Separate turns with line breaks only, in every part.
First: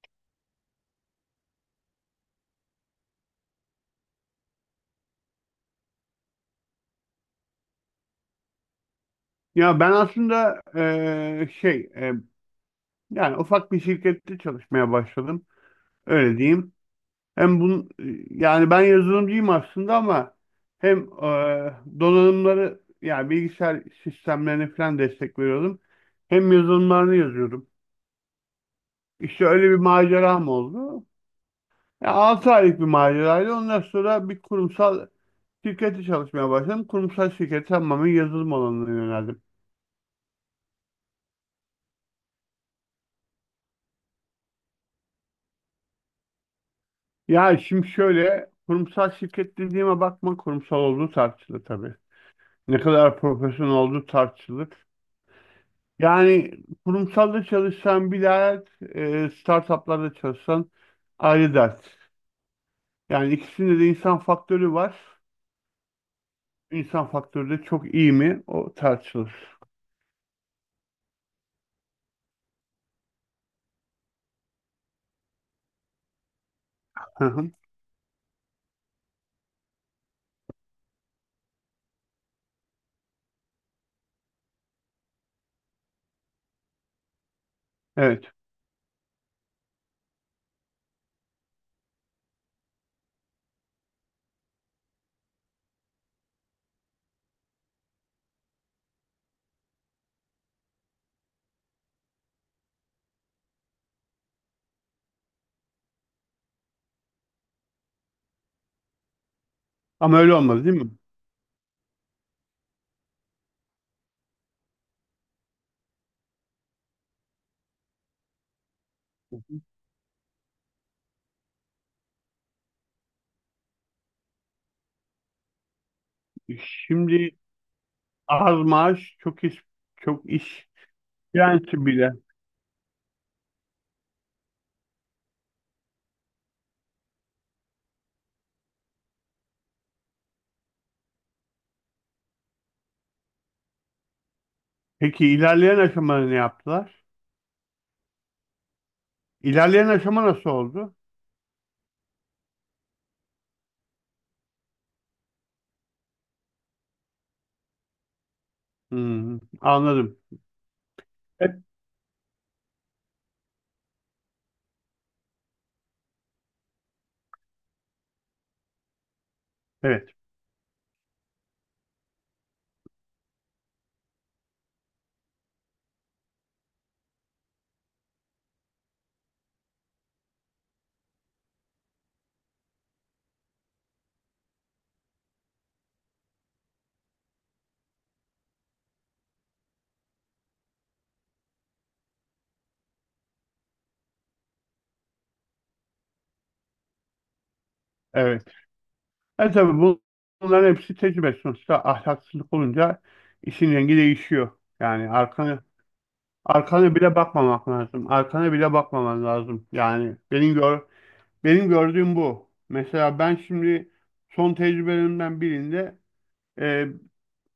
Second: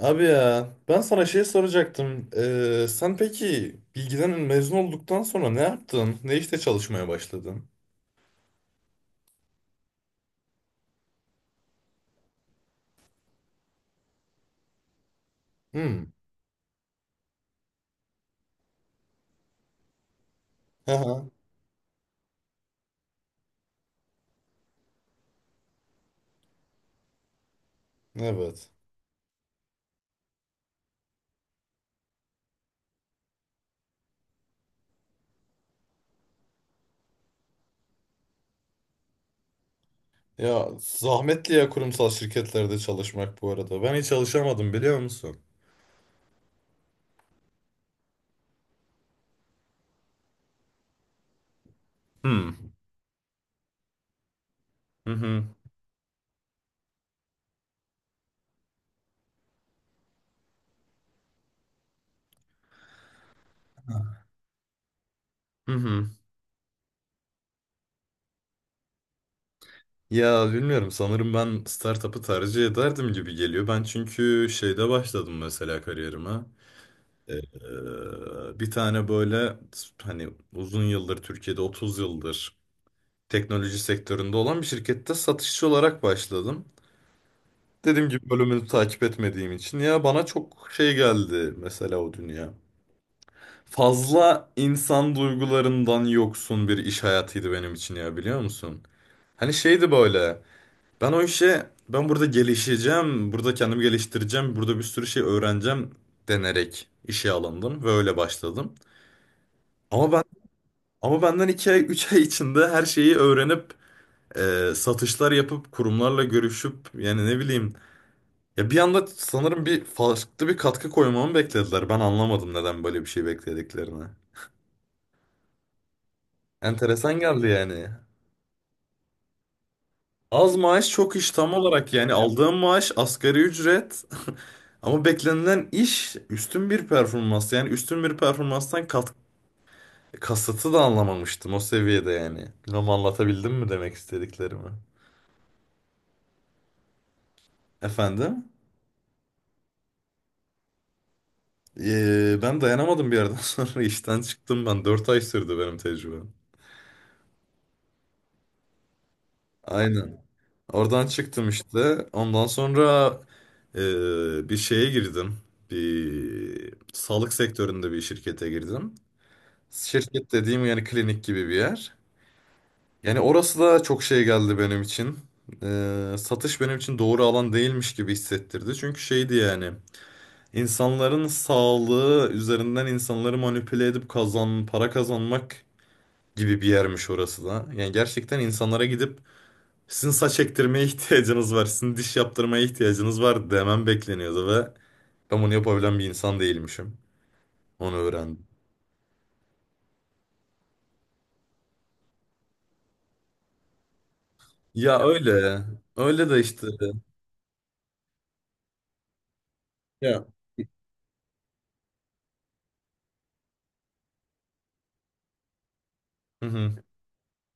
Abi ya ben sana şey soracaktım. Sen peki bilgiden mezun olduktan sonra ne yaptın? Ne işte çalışmaya başladın?
Ya ben aslında yani ufak bir şirkette çalışmaya başladım.
Hmm.
Öyle diyeyim. Hem bun yani ben yazılımcıyım aslında ama hem
Aha,
donanımları yani bilgisayar sistemlerine falan destek veriyordum. Hem yazılımlarını yazıyordum.
evet.
İşte öyle bir maceram oldu. Ya 6 aylık bir maceraydı. Ondan sonra bir kurumsal şirkette çalışmaya başladım. Kurumsal şirkete tamamen yazılım alanına yöneldim.
Ya zahmetli ya kurumsal şirketlerde çalışmak bu arada. Ben hiç çalışamadım biliyor musun?
Ya şimdi şöyle, kurumsal şirket dediğime bakma, kurumsal olduğu tartışılır tabii.
Hmm.
Ne kadar profesyonel olduğu tartışılır.
Hı hı.
Yani kurumsalda çalışsan bir dert, startuplarda çalışsan ayrı dert. Yani ikisinde de insan faktörü var.
Hı hı.
İnsan faktörü de çok iyi mi, o tartışılır.
Ya bilmiyorum, sanırım ben startup'ı tercih ederdim gibi geliyor. Ben çünkü şeyde başladım mesela kariyerime.
Hı hı.
Bir tane böyle hani uzun yıldır Türkiye'de 30 yıldır teknoloji sektöründe olan bir şirkette satışçı olarak başladım. Dediğim
Evet,
gibi, bölümünü takip etmediğim için ya bana çok şey geldi mesela o dünya. Fazla insan duygularından yoksun bir iş hayatıydı benim için, ya biliyor musun? Hani şeydi böyle. Ben o işe ben burada gelişeceğim, burada kendimi geliştireceğim, burada bir sürü şey öğreneceğim denerek işe alındım ve öyle başladım. Ama
ama
ben
öyle olmaz değil mi?
ama benden 2 ay 3 ay içinde her şeyi öğrenip satışlar yapıp kurumlarla görüşüp, yani ne bileyim, ya bir anda sanırım bir farklı bir katkı koymamı beklediler. Ben anlamadım neden böyle bir şey beklediklerini. Enteresan
Şimdi
geldi yani.
az maaş çok iş, çok
Az
iş
maaş çok iş, tam
direnci
olarak yani.
bile.
Aldığım maaş asgari ücret ama beklenilen iş üstün bir performans, yani üstün bir performanstan kat kasıtı da anlamamıştım o seviyede yani. Bilmem anlatabildim mi demek istediklerimi?
Peki ilerleyen aşamada ne yaptılar?
Efendim?
İlerleyen aşama nasıl oldu?
Ben dayanamadım bir yerden sonra işten çıktım ben. 4 ay sürdü benim tecrübem.
Hmm, anladım.
Aynen. Oradan çıktım
Evet.
işte. Ondan sonra bir şeye girdim. Bir sağlık sektöründe bir şirkete girdim.
Evet,
Şirket dediğim yani klinik gibi bir yer. Yani orası da çok şey geldi benim için. Satış benim için doğru alan değilmiş gibi hissettirdi. Çünkü şeydi yani. İnsanların sağlığı üzerinden insanları manipüle edip kazan, para kazanmak gibi bir yermiş orası da. Yani gerçekten insanlara gidip sizin saç ektirmeye ihtiyacınız var, sizin diş yaptırmaya ihtiyacınız var demem bekleniyordu ve ben bunu yapabilen bir insan değilmişim. Onu
evet.
öğrendim.
E tabii bu- Bunların hepsi tecrübe. Sonuçta ahlaksızlık olunca işin rengi değişiyor.
Ya
Yani
öyle.
arkana,
Öyle de işte.
bile bakmamak lazım. Arkana bile bakmaman lazım. Yani
Ya.
benim gör benim gördüğüm bu. Mesela ben şimdi son tecrübelerimden birinde
Hı hı.
e,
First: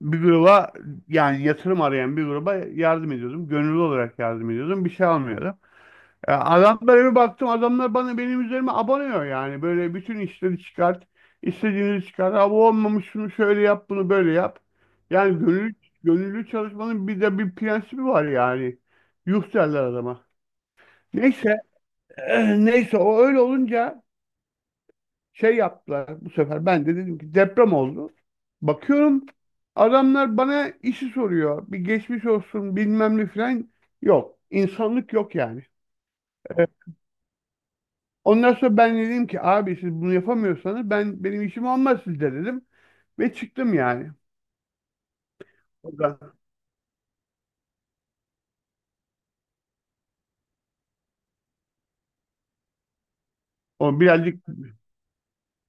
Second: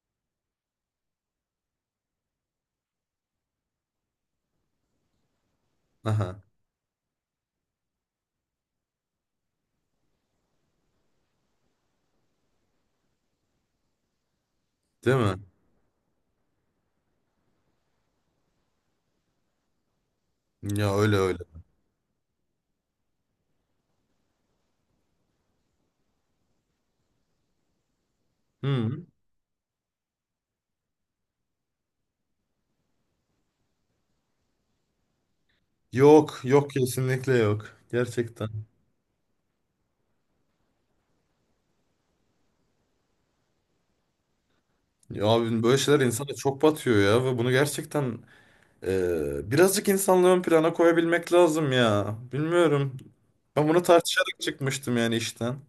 bir gruba, yani yatırım arayan bir gruba yardım ediyordum. Gönüllü olarak yardım ediyordum. Bir şey almıyordum.
Aha.
Adamlara bir baktım, adamlar bana, benim üzerime abanıyor yani. Böyle bütün işleri çıkart, istediğini çıkart. Ha, bu olmamış, şunu şöyle yap, bunu böyle yap.
Değil mi?
Yani gönüllü çalışmanın bir de bir prensibi var yani. Yuh derler adama.
Ya öyle öyle.
Neyse, neyse o öyle olunca şey yaptılar bu sefer. Ben de dedim ki, deprem oldu.
Hı.
Bakıyorum adamlar bana işi soruyor. Bir geçmiş olsun, bilmem ne falan yok. İnsanlık yok yani.
Yok, yok, kesinlikle yok. Gerçekten.
Ondan sonra ben dedim ki, abi siz bunu yapamıyorsanız, ben, benim işim olmaz sizde dedim. Ve çıktım yani.
Ya abi, böyle
O
şeyler
da
insana çok batıyor ya, ve bunu gerçekten. Birazcık insanlığı ön plana koyabilmek lazım ya. Bilmiyorum. Ben bunu
o
tartışarak
birazcık
çıkmıştım yani işten.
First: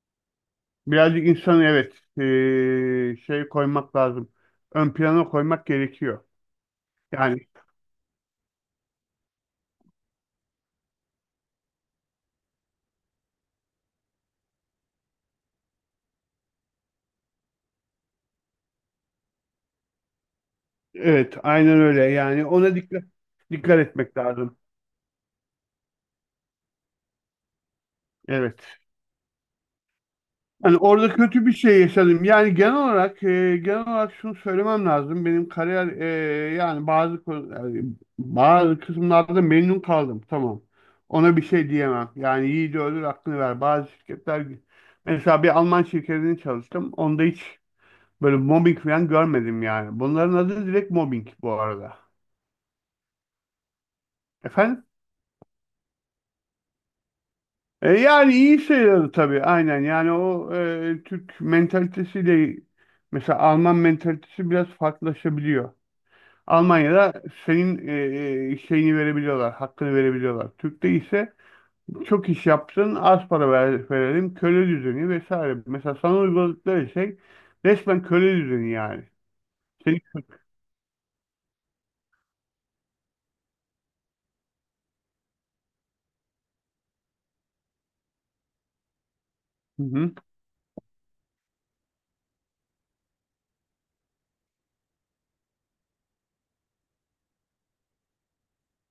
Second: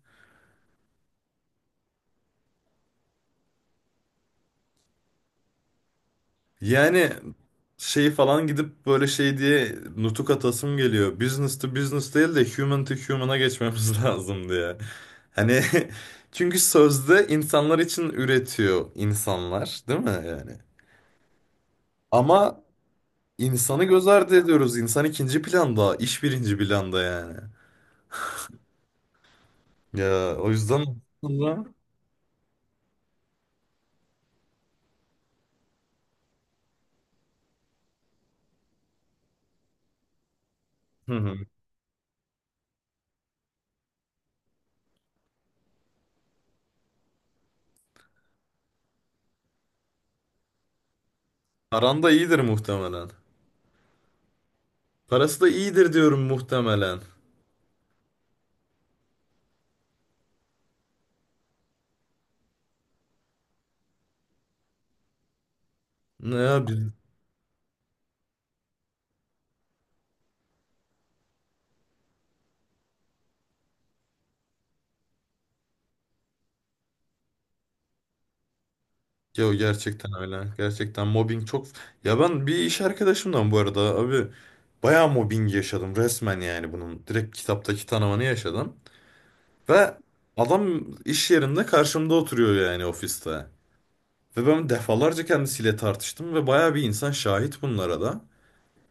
birazcık insanı, evet, şey, koymak lazım. Ön plana koymak gerekiyor.
Yani
Yani
şeyi falan gidip böyle şey diye nutuk atasım geliyor. Business to business değil de human to human'a geçmemiz lazım diye. Hani çünkü sözde insanlar için üretiyor insanlar, değil mi yani?
evet, aynen öyle yani,
Ama
ona dikkat
insanı göz
etmek
ardı
lazım.
ediyoruz. İnsan ikinci planda, iş birinci planda yani.
Evet.
Ya o
Yani
yüzden
orada kötü bir
sonra...
şey yaşadım. Yani genel olarak, genel olarak şunu söylemem lazım. Benim kariyer, yani bazı kısımlarda memnun kaldım. Tamam.
Hı hı.
Ona bir şey diyemem. Yani yiğidi öldür hakkını ver. Bazı şirketler, mesela bir Alman şirketinde çalıştım. Onda hiç böyle mobbing falan görmedim yani. Bunların adı direkt mobbing bu arada.
Aranda iyidir muhtemelen.
Efendim?
Parası da iyidir diyorum muhtemelen.
Yani iyi sayılır tabii, aynen. Yani o, Türk mentalitesiyle mesela Alman mentalitesi biraz farklılaşabiliyor.
Ne ya biz...
Almanya'da senin, şeyini verebiliyorlar, hakkını verebiliyorlar. Türk'te ise çok iş yaptın, az para verelim, köle düzeni vesaire. Mesela sana uyguladıkları şey resmen köle düzeni yani.
Ya
Seni...
gerçekten öyle. Gerçekten mobbing çok... Ya ben bir iş arkadaşımdan bu arada abi bayağı mobbing yaşadım resmen yani bunun. Direkt kitaptaki tanımını yaşadım.
Hı
Ve
hı,
adam iş yerinde karşımda oturuyor yani ofiste. Ve ben defalarca kendisiyle tartıştım ve bayağı bir insan şahit bunlara da.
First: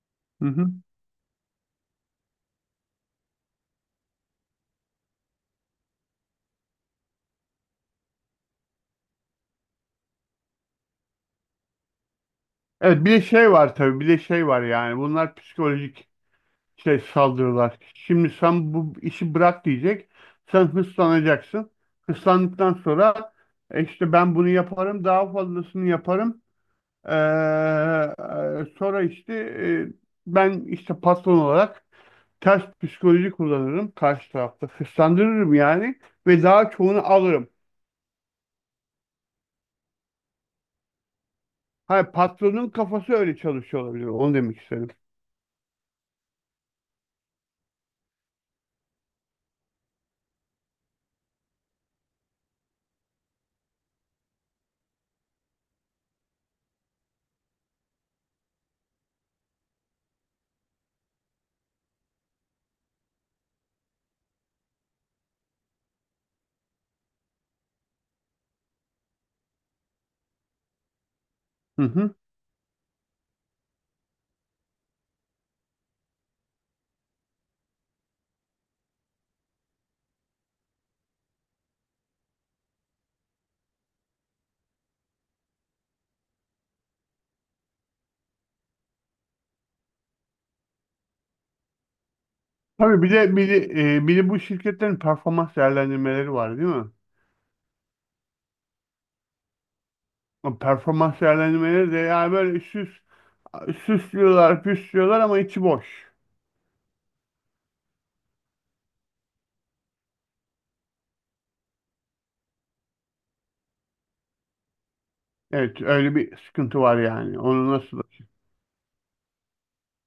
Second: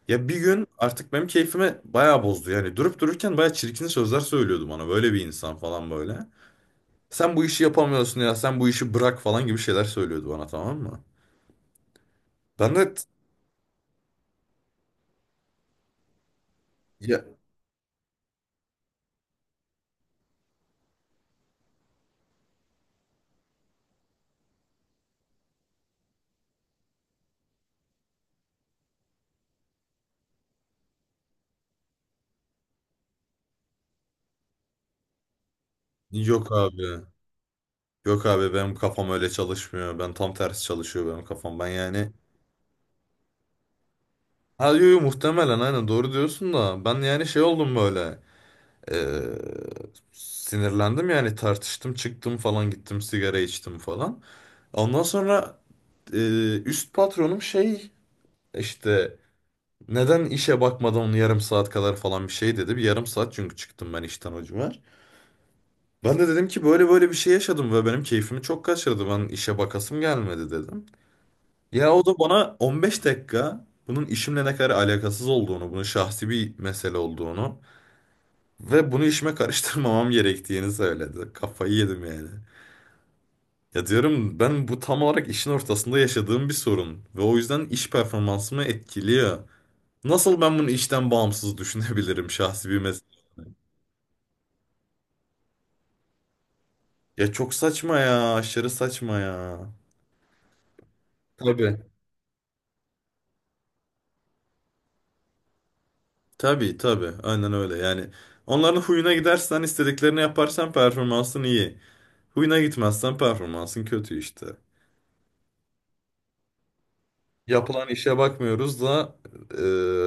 Ya bir
hı
gün
hı.
artık benim keyfime bayağı bozdu. Yani durup dururken bayağı çirkin sözler söylüyordu bana. Böyle bir insan falan böyle. Sen bu işi yapamıyorsun ya, sen bu işi bırak falan gibi şeyler söylüyordu bana, tamam mı? Ben de
Evet, bir de şey var tabii, bir de şey var, yani bunlar psikolojik şey,
ya,
saldırılar. Şimdi sen bu işi bırak diyecek, sen hırslanacaksın. Hırslandıktan sonra, işte ben bunu yaparım, daha fazlasını yaparım. Ee, Sonra işte, ben işte patron olarak ters psikoloji kullanırım karşı tarafta. Hırslandırırım yani ve
yok
daha
abi,
çoğunu alırım.
yok abi, benim kafam öyle çalışmıyor, ben tam tersi çalışıyor benim kafam, ben
Hayır,
yani
patronun kafası öyle çalışıyor olabilir. Onu demek
ha yo,
istedim.
yo, muhtemelen aynen doğru diyorsun da ben yani şey oldum böyle eee, sinirlendim yani, tartıştım, çıktım falan, gittim sigara içtim falan. Ondan sonra üst patronum şey, işte neden işe bakmadan yarım saat kadar falan, bir şey dedi. Bir yarım saat çünkü çıktım ben işten o civar. Ben de dedim ki böyle böyle bir şey yaşadım ve benim keyfimi çok kaçırdı. Ben işe bakasım gelmedi dedim.
Hı
Ya o
hı.
da bana 15 dakika bunun işimle ne kadar alakasız olduğunu, bunun şahsi bir mesele olduğunu ve bunu işime karıştırmamam gerektiğini söyledi. Kafayı yedim yani. Ya diyorum ben, bu tam olarak işin ortasında yaşadığım bir sorun ve o yüzden iş performansımı etkiliyor. Nasıl ben bunu işten bağımsız düşünebilirim şahsi bir
Tabii bir
mesele?
de, bir de, e, bir de bu şirketlerin performans değerlendirmeleri var değil mi?
Ya çok saçma ya, aşırı saçma ya.
O performans
Tabii.
değerlendirmeleri de yani böyle, süs, süslüyorlar, püslüyorlar ama içi boş.
Tabii tabii, aynen öyle yani. Onların huyuna gidersen, istediklerini yaparsan performansın iyi. Huyuna gitmezsen performansın kötü işte.
Evet, öyle bir sıkıntı var yani. Onu
Yapılan
nasıl...
işe bakmıyoruz da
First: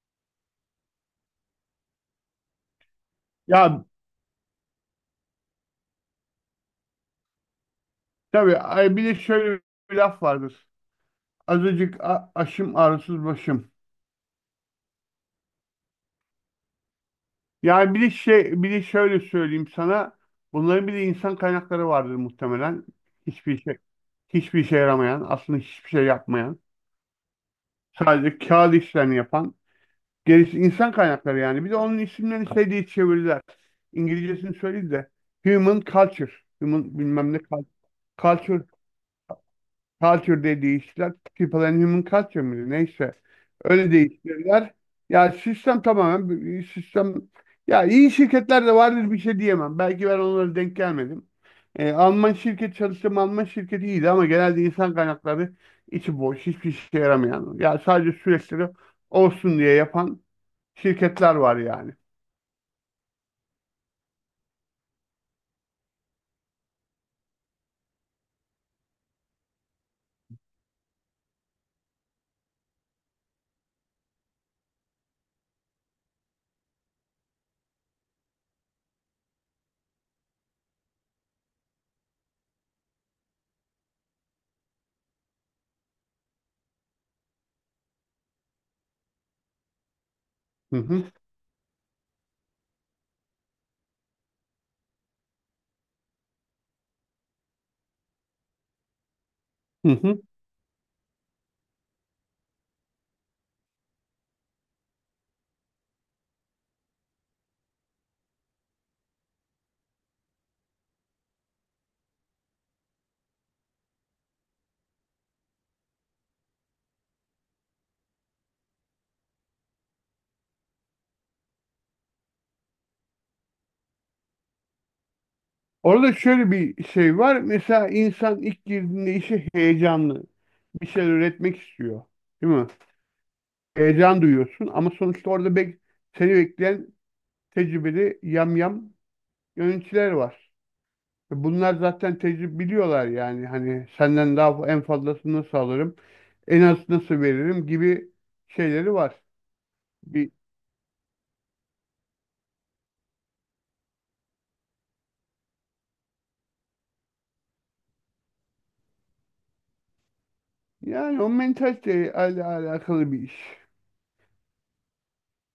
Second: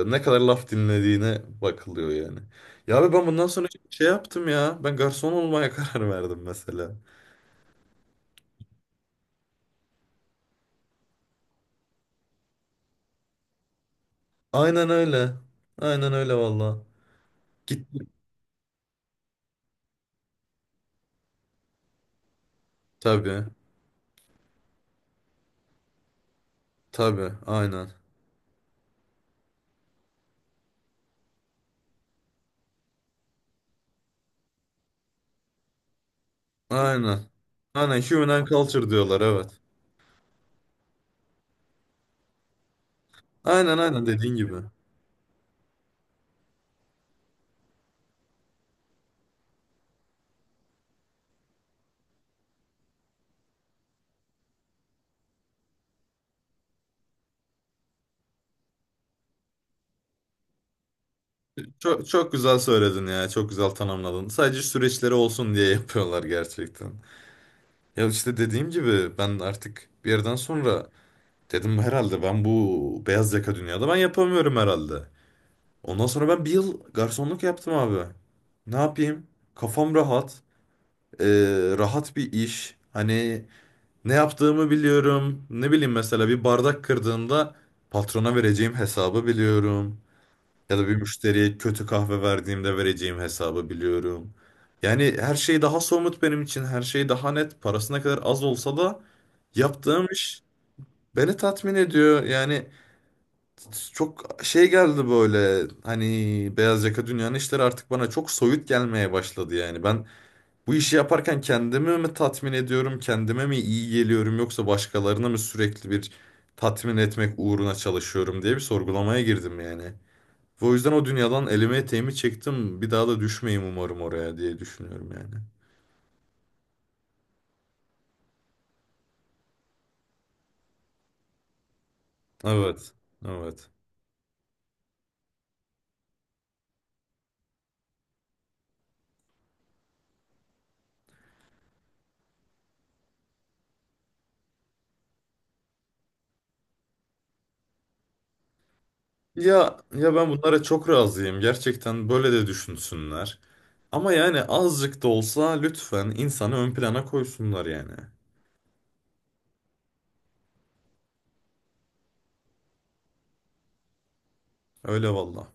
ne kadar laf dinlediğine bakılıyor yani. Ya abi, ben bundan sonra
Ya
şey yaptım ya, ben garson olmaya karar verdim mesela.
tabii, ay, bir de şöyle bir laf vardır. Aşım, ağrısız başım.
Aynen öyle, aynen öyle valla.
Yani bir
Gittim,
de şey, bir de şöyle söyleyeyim sana. Bunların bir de insan kaynakları vardır muhtemelen.
tabii
Hiçbir şey hiçbir işe yaramayan, aslında hiçbir şey yapmayan,
tabii, aynen
sadece kağıt işlerini yapan, gerisi insan kaynakları yani. Bir de onun isimlerini şey diye çevirdiler. İngilizcesini söyleyeyim de, human culture, human
aynen
bilmem ne cul-
aynen human and
culture,
culture diyorlar evet.
Culture diye değiştiler. People and Human Culture mıydı? Neyse.
Aynen
Öyle
aynen dediğin gibi.
değiştirdiler. Sistem, ya iyi şirketler de vardır, bir şey diyemem. Belki ben onlara denk gelmedim. Alman şirket çalıştığım Alman şirketi iyiydi, ama genelde insan kaynakları içi boş, hiçbir işe yaramayan. Ya sadece süreçleri olsun diye yapan şirketler var yani.
Çok, çok güzel söyledin ya. Çok güzel tanımladın. Sadece süreçleri olsun diye yapıyorlar gerçekten. Ya işte dediğim gibi, ben artık bir yerden sonra dedim herhalde ben bu beyaz yaka dünyada ben yapamıyorum herhalde. Ondan sonra ben bir yıl garsonluk yaptım abi. Ne yapayım? Kafam rahat. Ee, Rahat bir iş. Hani ne yaptığımı biliyorum. Ne bileyim, mesela bir bardak kırdığında patrona vereceğim hesabı biliyorum.
Hı
Ya da bir
hı.
müşteriye kötü kahve verdiğimde vereceğim hesabı biliyorum. Yani her şey daha somut benim için. Her şey daha net. Parası ne kadar az olsa da
Hı
yaptığım
hı.
iş beni tatmin ediyor. Yani çok şey geldi böyle. Hani beyaz yaka dünyanın işleri artık bana çok soyut gelmeye başladı yani. Ben bu işi yaparken kendimi mi tatmin ediyorum? Kendime mi iyi geliyorum? Yoksa başkalarına mı sürekli bir tatmin etmek uğruna çalışıyorum diye bir sorgulamaya girdim yani. Ve o yüzden o dünyadan elime eteğimi çektim. Bir daha da düşmeyeyim umarım oraya diye düşünüyorum yani.
Orada şöyle bir şey var. Mesela insan ilk girdiğinde işe heyecanlı. Bir şeyler üretmek istiyor. Değil mi?
Evet. Evet.
Heyecan duyuyorsun ama sonuçta orada seni bekleyen tecrübeli yamyam yöneticiler var. Ve bunlar zaten tecrübe biliyorlar yani. Hani senden daha en fazlasını nasıl alırım, en az nasıl veririm gibi şeyleri var.
Ya ya, ben
Bir,
bunlara çok razıyım. Gerçekten böyle de düşünsünler. Ama yani azıcık da olsa lütfen insanı ön plana koysunlar yani.
yani o mentaliteyle alakalı bir iş.
Öyle valla.